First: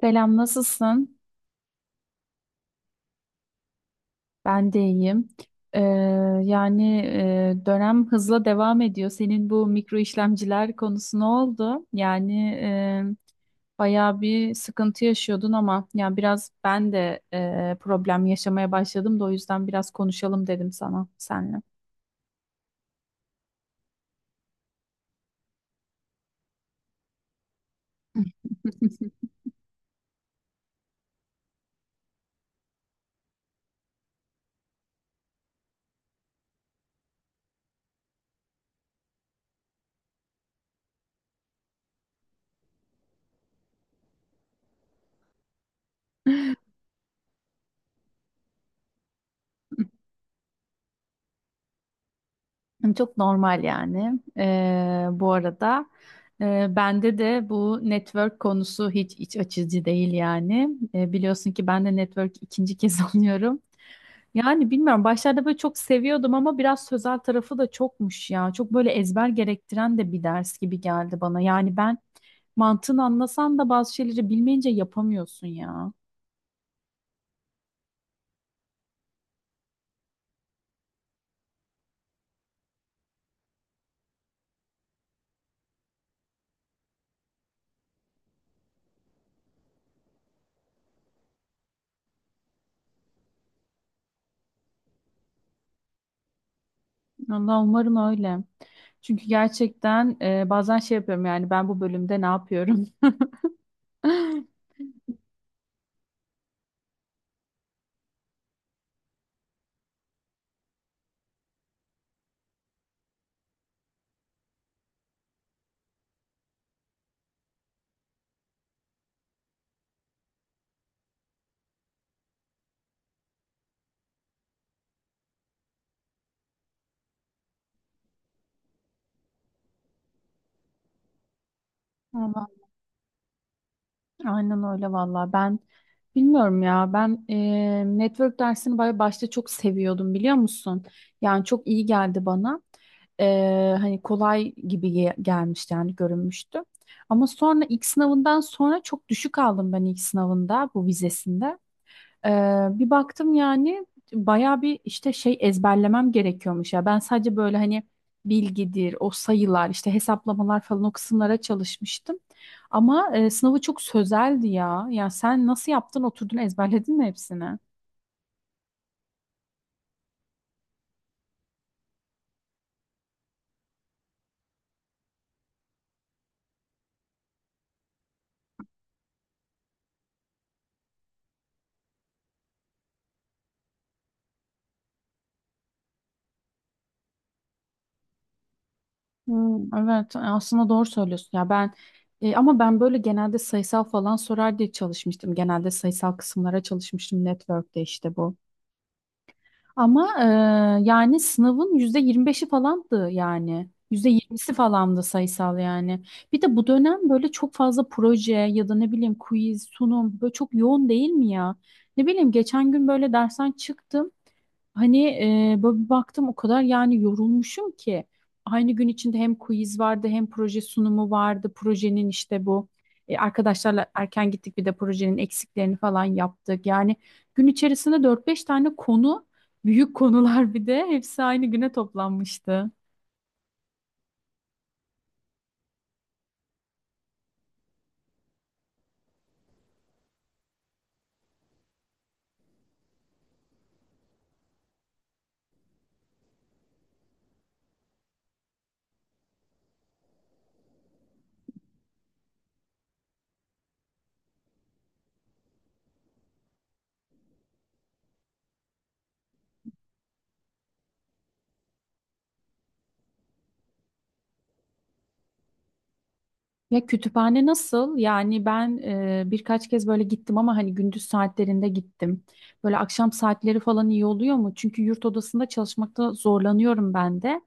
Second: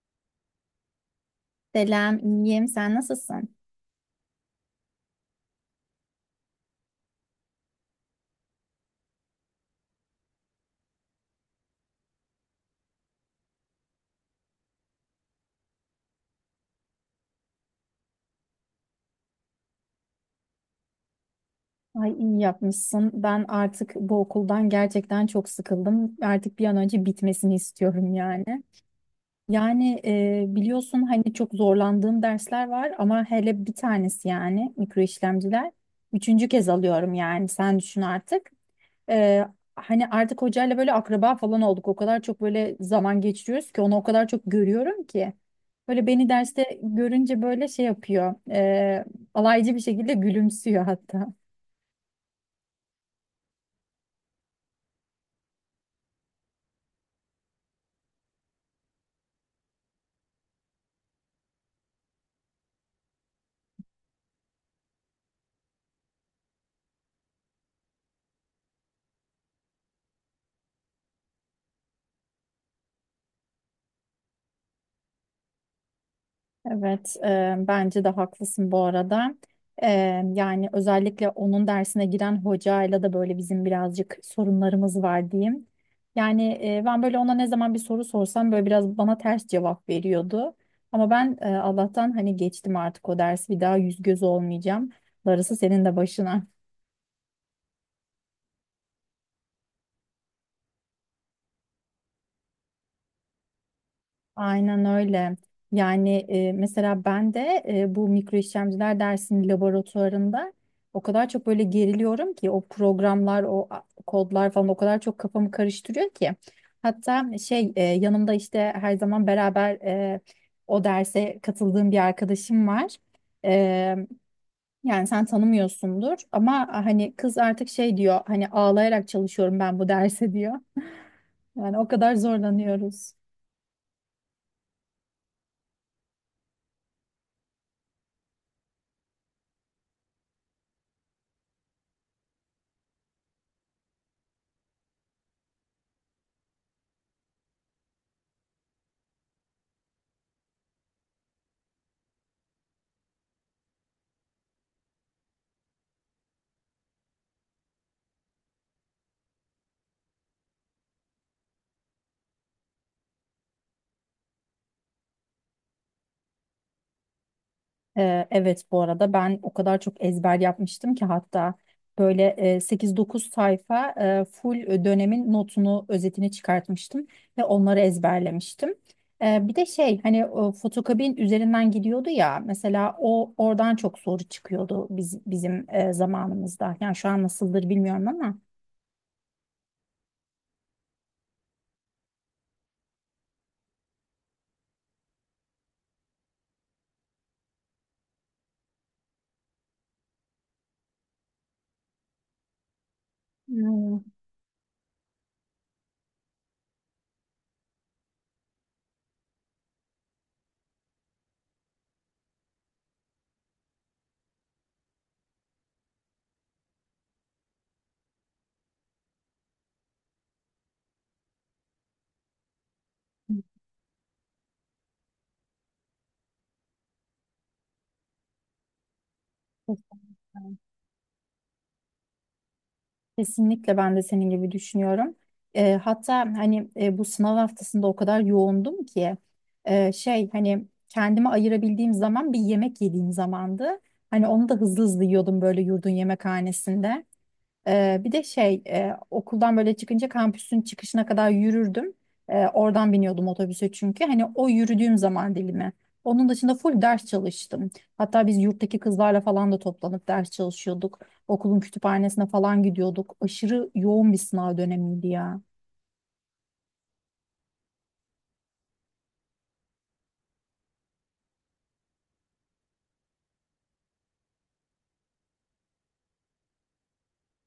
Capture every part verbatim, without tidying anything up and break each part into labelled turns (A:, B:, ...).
A: Selam, nasılsın?
B: Selam, iyiyim. Sen nasılsın?
A: Ben de iyiyim. Ee, yani e, dönem hızla devam ediyor. Senin bu mikro işlemciler konusu ne oldu? Yani e, bayağı bir sıkıntı yaşıyordun ama yani biraz ben de e, problem yaşamaya başladım da o yüzden biraz konuşalım dedim sana senle.
B: Ay iyi yapmışsın. Ben artık bu okuldan gerçekten çok sıkıldım. Artık bir an önce bitmesini istiyorum yani. Yani e, biliyorsun hani çok zorlandığım dersler var ama hele bir tanesi yani mikro işlemciler. Üçüncü kez alıyorum yani sen düşün artık. E, Hani artık hocayla böyle akraba falan olduk. O kadar çok böyle zaman geçiriyoruz ki onu o kadar çok görüyorum ki. Böyle beni derste görünce böyle şey yapıyor, e, alaycı bir şekilde gülümsüyor hatta.
A: Çok normal yani. Ee, bu arada e, bende de bu network konusu hiç iç açıcı değil yani. Ee, biliyorsun ki ben de network ikinci kez alıyorum. Yani bilmiyorum başlarda böyle çok seviyordum ama biraz sözel tarafı da çokmuş ya. Çok böyle ezber gerektiren de bir ders gibi geldi bana. Yani ben mantığını anlasan da bazı şeyleri bilmeyince yapamıyorsun ya.
B: Evet, e, bence de haklısın bu arada. E, yani özellikle onun dersine giren hocayla da böyle bizim birazcık sorunlarımız var diyeyim. Yani e, ben böyle ona ne zaman bir soru sorsam böyle biraz bana ters cevap veriyordu. Ama ben e, Allah'tan hani geçtim artık o dersi, bir daha yüz göz olmayacağım. Darısı senin de başına.
A: Allah umarım öyle. Çünkü gerçekten e, bazen şey yapıyorum yani ben bu bölümde ne yapıyorum?
B: Aynen öyle. Yani e, mesela ben de e, bu mikro işlemciler dersinin laboratuvarında o kadar çok böyle geriliyorum ki, o programlar, o a- kodlar falan o kadar çok kafamı karıştırıyor ki. Hatta şey e, yanımda işte her zaman beraber e, o derse katıldığım bir arkadaşım var. E, yani sen tanımıyorsundur ama, "Ah, hani kız artık şey diyor, hani ağlayarak çalışıyorum ben bu derse diyor." Yani o kadar
A: Vallahi.
B: zorlanıyoruz.
A: Aynen öyle valla. Ben bilmiyorum ya. Ben e, network dersini böyle başta çok seviyordum biliyor musun? Yani çok iyi geldi bana. E, hani kolay gibi ge- gelmişti yani görünmüştü. Ama sonra ilk sınavından sonra çok düşük aldım ben ilk sınavında bu vizesinde. Ee, bir baktım yani bayağı bir işte şey ezberlemem gerekiyormuş ya. Ben sadece böyle hani bilgidir, o sayılar, işte hesaplamalar falan o kısımlara çalışmıştım. Ama e, sınavı çok sözeldi ya. Ya sen nasıl yaptın? Oturdun ezberledin mi hepsini?
B: Ee, evet bu arada, ben o kadar çok ezber yapmıştım ki, hatta böyle e, sekiz dokuz sayfa e, full dönemin notunu, özetini çıkartmıştım ve onları ezberlemiştim. Ee, bir de şey, hani o fotokabin üzerinden gidiyordu ya mesela, o oradan çok soru çıkıyordu biz, bizim e, zamanımızda. Yani şu an nasıldır bilmiyorum ama.
A: Hmm, evet e, aslında doğru söylüyorsun ya ben e, ama ben böyle genelde sayısal falan sorar diye çalışmıştım. Genelde sayısal kısımlara çalışmıştım network'te işte bu. Ama e, yani sınavın yüzde yirmi beşi falandı yani. yüzde yirmisi falandı sayısal yani. Bir de bu dönem böyle çok fazla proje ya da ne bileyim quiz, sunum böyle çok yoğun değil mi ya? Ne bileyim geçen gün böyle dersten çıktım. Hani e, böyle bir baktım o kadar yani yorulmuşum ki. Aynı gün içinde hem quiz vardı hem proje sunumu vardı. Projenin işte bu e, arkadaşlarla erken gittik bir de projenin eksiklerini falan yaptık. Yani gün içerisinde dört beş tane konu. Büyük
B: Hmm.
A: konular, bir de hepsi aynı güne toplanmıştı.
B: Kesinlikle ben de senin gibi düşünüyorum. Eee, hatta hani e, bu sınav haftasında o kadar yoğundum ki, e, şey, hani kendime ayırabildiğim zaman bir yemek yediğim zamandı. Hani onu da hızlı hızlı yiyordum böyle yurdun yemekhanesinde. Ee, bir de şey, e, okuldan böyle çıkınca kampüsün çıkışına kadar yürürdüm. Ee, oradan biniyordum otobüse çünkü. Hani o yürüdüğüm zaman dilimi. Onun dışında full ders çalıştım. Hatta biz yurttaki kızlarla falan da toplanıp ders çalışıyorduk. Okulun kütüphanesine falan gidiyorduk. Aşırı yoğun bir sınav dönemiydi ya.
A: Ya kütüphane nasıl? Yani ben e, birkaç kez böyle gittim ama hani gündüz saatlerinde gittim. Böyle akşam saatleri falan iyi oluyor mu? Çünkü yurt odasında çalışmakta zorlanıyorum ben de.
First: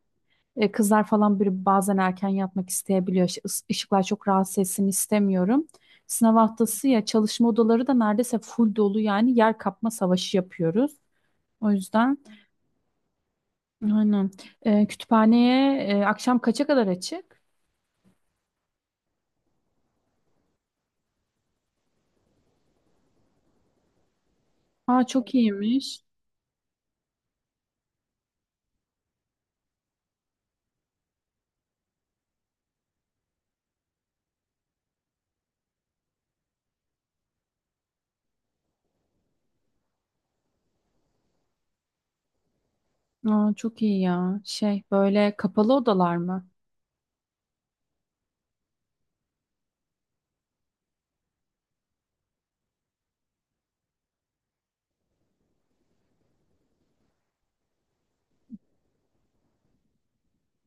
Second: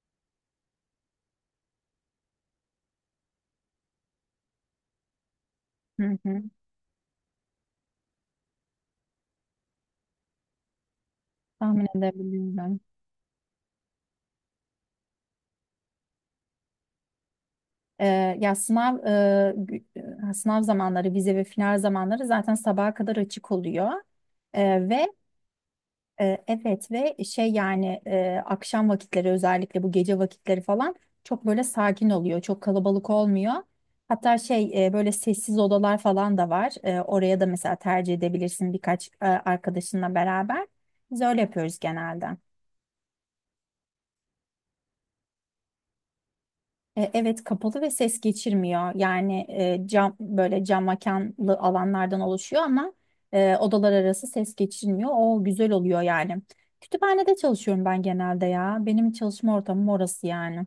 A: E, kızlar falan bir bazen erken yatmak isteyebiliyor. Işık- ıs- Işıklar çok rahatsız etsin istemiyorum.
B: Hı
A: Sınav
B: hı.
A: haftası ya çalışma odaları da neredeyse full dolu yani yer kapma savaşı yapıyoruz. O
B: Tahmin
A: yüzden
B: edebiliyorum ben.
A: aynen. E, kütüphaneye e, akşam kaça kadar açık?
B: Ee, ya sınav e, gü- e, sınav zamanları, vize ve final zamanları zaten sabaha kadar açık oluyor. Ee,
A: Aa
B: ve
A: çok iyiymiş.
B: E, Evet, ve şey yani e, akşam vakitleri, özellikle bu gece vakitleri falan çok böyle sakin oluyor. Çok kalabalık olmuyor. Hatta şey, e, böyle sessiz odalar falan da var. E, oraya da mesela tercih edebilirsin birkaç e, arkadaşınla beraber. Biz öyle yapıyoruz genelde.
A: Aa çok iyi ya. Şey böyle kapalı odalar mı?
B: E, Evet, kapalı ve ses geçirmiyor. Yani e, cam, böyle cam mekanlı alanlardan oluşuyor ama e, odalar arası ses geçirmiyor. O güzel oluyor yani. Kütüphanede çalışıyorum ben genelde ya. Benim çalışma ortamım orası yani.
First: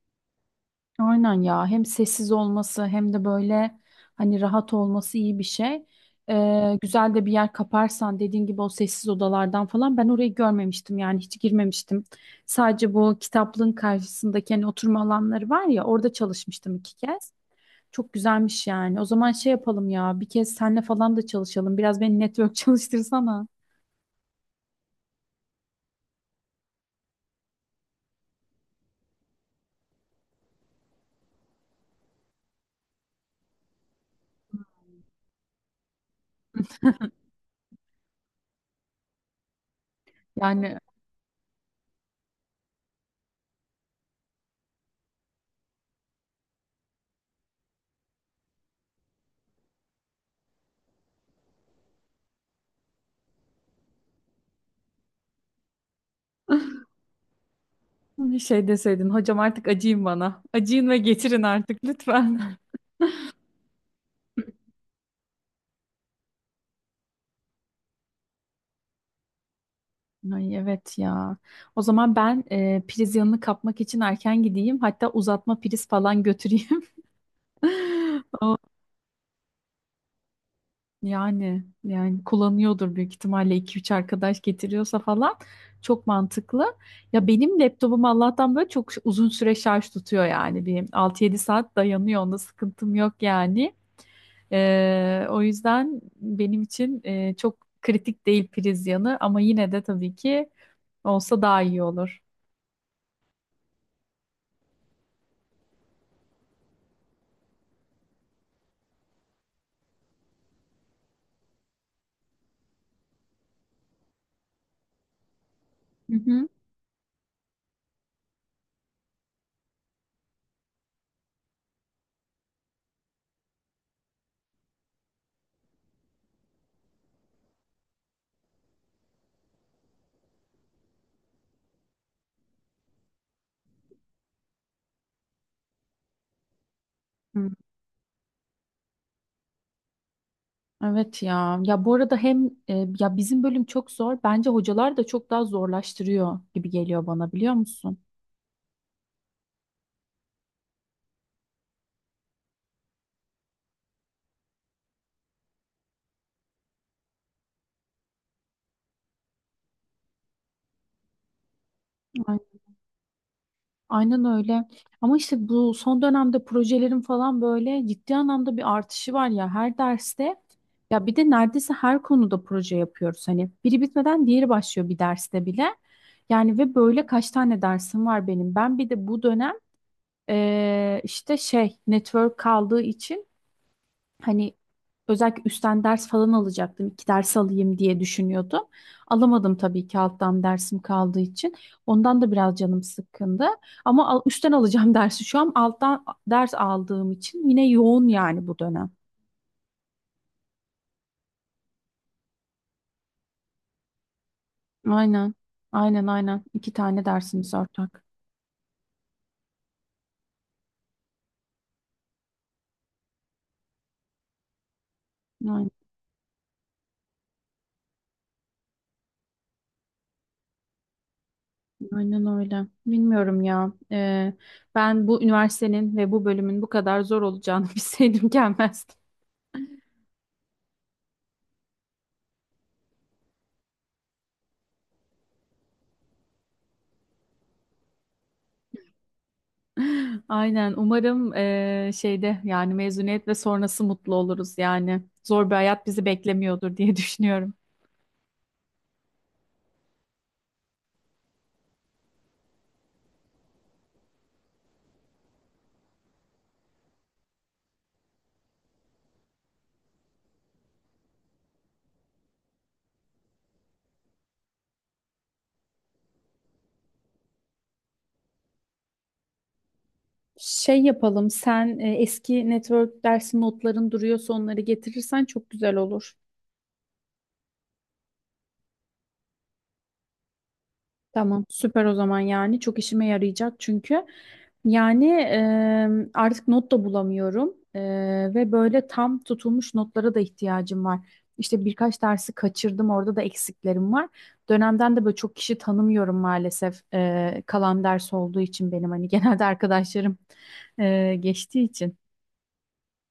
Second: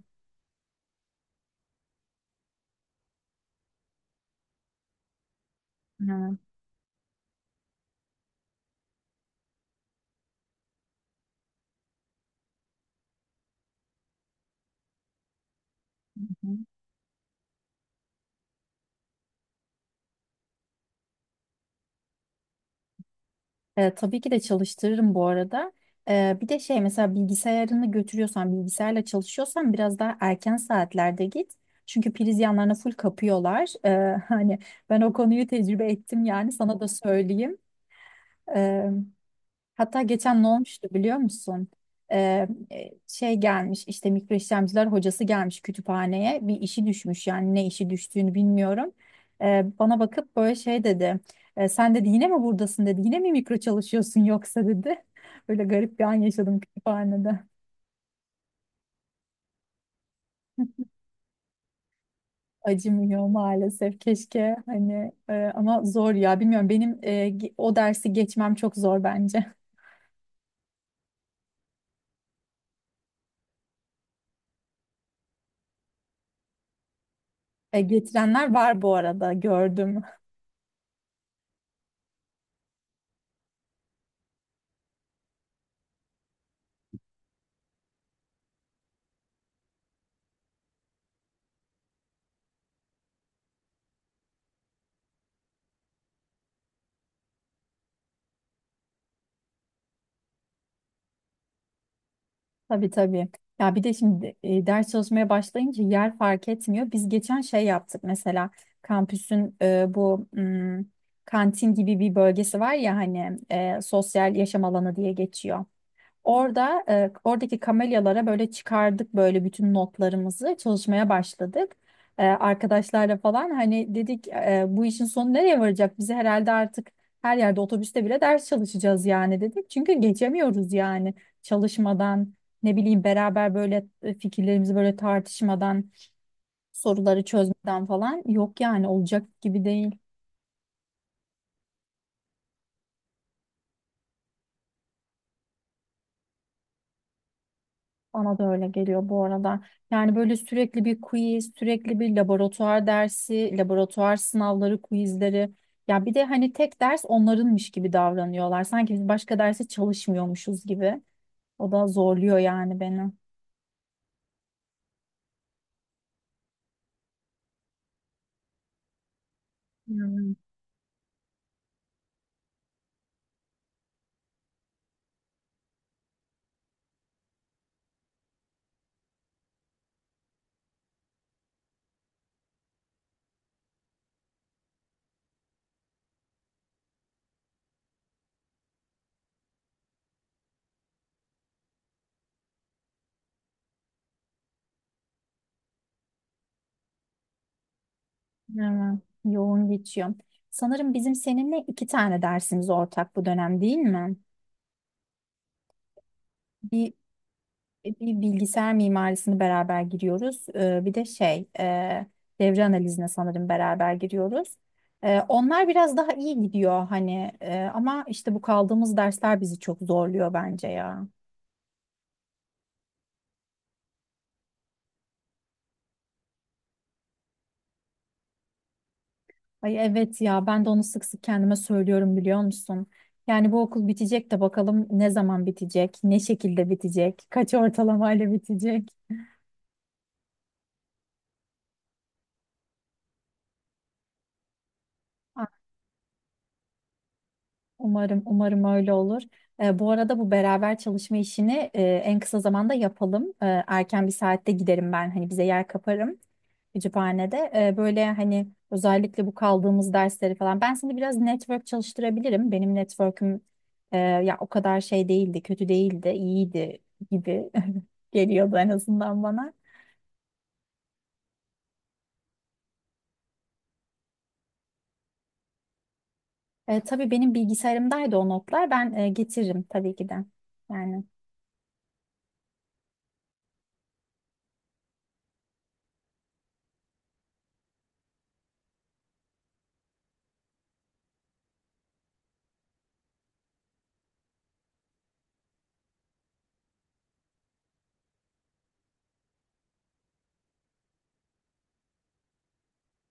A: Aynen ya. Hem sessiz olması hem de böyle hani rahat olması iyi bir şey.
B: Hı
A: Ee, güzel de bir yer kaparsan dediğin gibi o sessiz odalardan falan ben orayı görmemiştim yani hiç girmemiştim. Sadece bu kitaplığın karşısındaki hani oturma alanları var ya orada
B: hı.
A: çalışmıştım iki kez. Çok güzelmiş yani. O zaman şey yapalım ya bir kez senle falan da çalışalım. Biraz beni network çalıştırsana.
B: E, tabii ki de çalıştırırım bu arada. E, bir de şey, mesela bilgisayarını götürüyorsan, bilgisayarla çalışıyorsan biraz daha erken saatlerde git. Çünkü priz yanlarına full kapıyorlar. E, hani ben o konuyu tecrübe ettim, yani sana da söyleyeyim. E, Hatta geçen ne
A: Yani.
B: olmuştu biliyor musun? Ee, e, Şey gelmiş, işte mikro işlemciler hocası gelmiş kütüphaneye, bir işi düşmüş yani. Ne işi düştüğünü bilmiyorum. Ee, bana bakıp böyle şey dedi. "E, sen dedi, yine mi buradasın dedi. Yine mi mikro çalışıyorsun yoksa dedi." Böyle garip bir an yaşadım kütüphanede.
A: Bir şey deseydin hocam artık acıyın bana. Acıyın ve getirin artık lütfen.
B: Acımıyor maalesef, keşke. Hani e, ama zor ya, bilmiyorum, benim e, ge- o dersi geçmem çok zor bence.
A: Ay evet ya. O zaman ben e, priz yanını kapmak için erken gideyim. Hatta uzatma priz falan götüreyim.
B: E, getirenler
A: O,
B: var bu arada, gördüm.
A: yani yani kullanıyordur büyük ihtimalle iki üç arkadaş getiriyorsa falan. Çok mantıklı. Ya benim laptopum Allah'tan böyle çok uzun süre şarj tutuyor yani. Bir altı yedi saat dayanıyor. Onda sıkıntım yok yani. Ee, o yüzden benim için e, çok kritik değil priz yanı ama yine de tabii ki olsa daha iyi olur.
B: Tabii, tabii. Ya bir de şimdi e, ders çalışmaya başlayınca yer fark etmiyor. Biz geçen şey yaptık mesela, kampüsün e, bu mm, kantin gibi bir bölgesi var ya, hani e, sosyal yaşam alanı diye geçiyor.
A: Hı hı.
B: Orada e, oradaki kamelyalara böyle çıkardık, böyle bütün notlarımızı çalışmaya başladık. E, arkadaşlarla falan hani dedik e, bu işin sonu nereye varacak? Bizi herhalde artık her yerde, otobüste bile ders çalışacağız yani dedik. Çünkü geçemiyoruz yani çalışmadan, ne bileyim, beraber böyle e, fikirlerimizi böyle tartışmadan, soruları
A: Hı,
B: çözmeden falan yok yani, olacak gibi değil.
A: evet ya. Ya bu arada hem e, ya bizim bölüm çok zor. Bence hocalar da çok daha zorlaştırıyor gibi geliyor bana biliyor musun?
B: Bana da öyle geliyor bu arada. Yani böyle sürekli bir quiz, sürekli bir laboratuvar dersi, laboratuvar sınavları, quizleri. Ya bir de hani tek ders onlarınmış gibi davranıyorlar, sanki biz başka derse çalışmıyormuşuz gibi. O da zorluyor yani beni.
A: Aynen öyle. Ama işte bu son dönemde projelerin falan böyle ciddi anlamda bir artışı var ya her
B: Hmm,
A: derste. Ya bir de neredeyse her konuda proje yapıyoruz. Hani biri bitmeden diğeri başlıyor bir derste bile. Yani ve böyle kaç tane dersim var benim. Ben bir de bu dönem eee, işte şey network kaldığı için. Hani özellikle üstten ders falan alacaktım. İki ders alayım diye düşünüyordum. Alamadım tabii ki alttan dersim kaldığı için. Ondan da biraz canım sıkkındı. Ama al- üstten alacağım dersi şu an alttan ders aldığım için yine yoğun yani bu dönem.
B: evet. Yoğun geçiyor. Sanırım bizim seninle iki tane dersimiz ortak bu dönem, değil mi?
A: Aynen. Aynen, aynen. İki
B: Bir
A: tane dersimiz ortak.
B: bir bilgisayar mimarisini beraber giriyoruz. Ee, Bir de şey, e, devre analizine sanırım beraber giriyoruz. Ee, Onlar
A: Aynen,
B: biraz daha iyi gidiyor hani, e, ama işte bu kaldığımız dersler bizi çok zorluyor bence ya.
A: aynen öyle. Bilmiyorum ya. Ee, ben bu üniversitenin ve bu bölümün bu kadar zor olacağını bilseydim gelmezdim.
B: Ay evet ya, ben de onu sık sık kendime söylüyorum biliyor musun? Yani bu okul bitecek de, bakalım ne zaman bitecek, ne şekilde bitecek, kaç ortalamayla bitecek.
A: Aynen. Umarım eee, şeyde yani mezuniyet ve sonrası mutlu oluruz yani. Zor bir hayat bizi beklemiyordur diye düşünüyorum.
B: Umarım, umarım öyle olur. Ee, bu arada, bu beraber çalışma işini e, en kısa zamanda yapalım. Ee, erken bir saatte giderim ben, hani bize yer kaparım kütüphanede. Ee, böyle hani özellikle bu kaldığımız dersleri falan. Ben seni biraz network çalıştırabilirim. Benim network'üm e, ya o kadar şey değildi, kötü değildi, iyiydi gibi geliyordu en azından bana.
A: Şey yapalım, sen e, eski network dersi notların duruyorsa onları getirirsen çok güzel olur.
B: E, tabii, benim bilgisayarımdaydı o notlar. Ben e, getiririm tabii ki de. Yani.
A: Tamam, süper o zaman yani çok işime yarayacak çünkü yani e, artık not da bulamıyorum. E, ve böyle tam tutulmuş notlara da ihtiyacım var. İşte birkaç dersi kaçırdım orada da eksiklerim var. Dönemden de böyle çok kişi tanımıyorum maalesef. E, kalan ders olduğu için benim hani genelde arkadaşlarım e, geçtiği için.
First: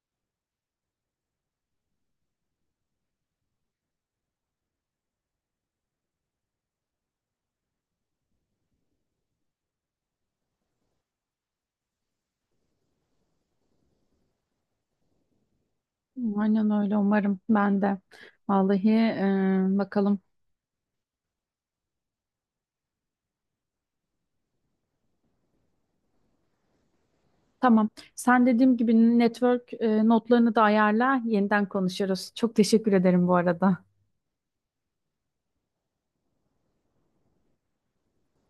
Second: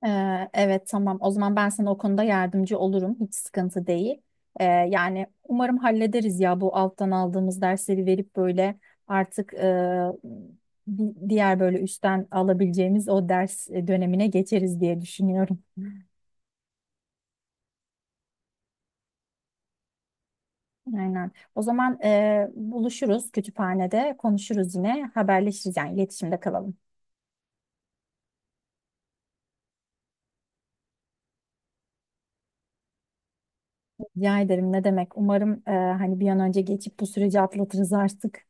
B: Ee, evet, tamam. O zaman ben sana o konuda yardımcı olurum, hiç sıkıntı değil. Ee, yani umarım hallederiz ya, bu alttan aldığımız dersleri verip böyle artık e, di- diğer böyle üstten alabileceğimiz o ders e, dönemine geçeriz diye düşünüyorum.
A: Aynen öyle umarım ben de. Vallahi e, bakalım.
B: Aynen. O zaman e, buluşuruz kütüphanede, konuşuruz yine, haberleşiriz yani, iletişimde kalalım.
A: Tamam. Sen dediğim gibi network e, notlarını da ayarla. Yeniden konuşuruz. Çok teşekkür ederim bu arada.
B: Rica ederim, ne demek. Umarım e, hani bir an önce geçip bu süreci atlatırız artık.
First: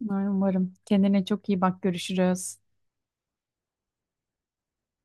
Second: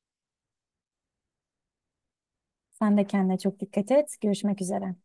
A: Umarım. Kendine çok iyi bak. Görüşürüz.
B: Sen de kendine çok dikkat et. Görüşmek üzere.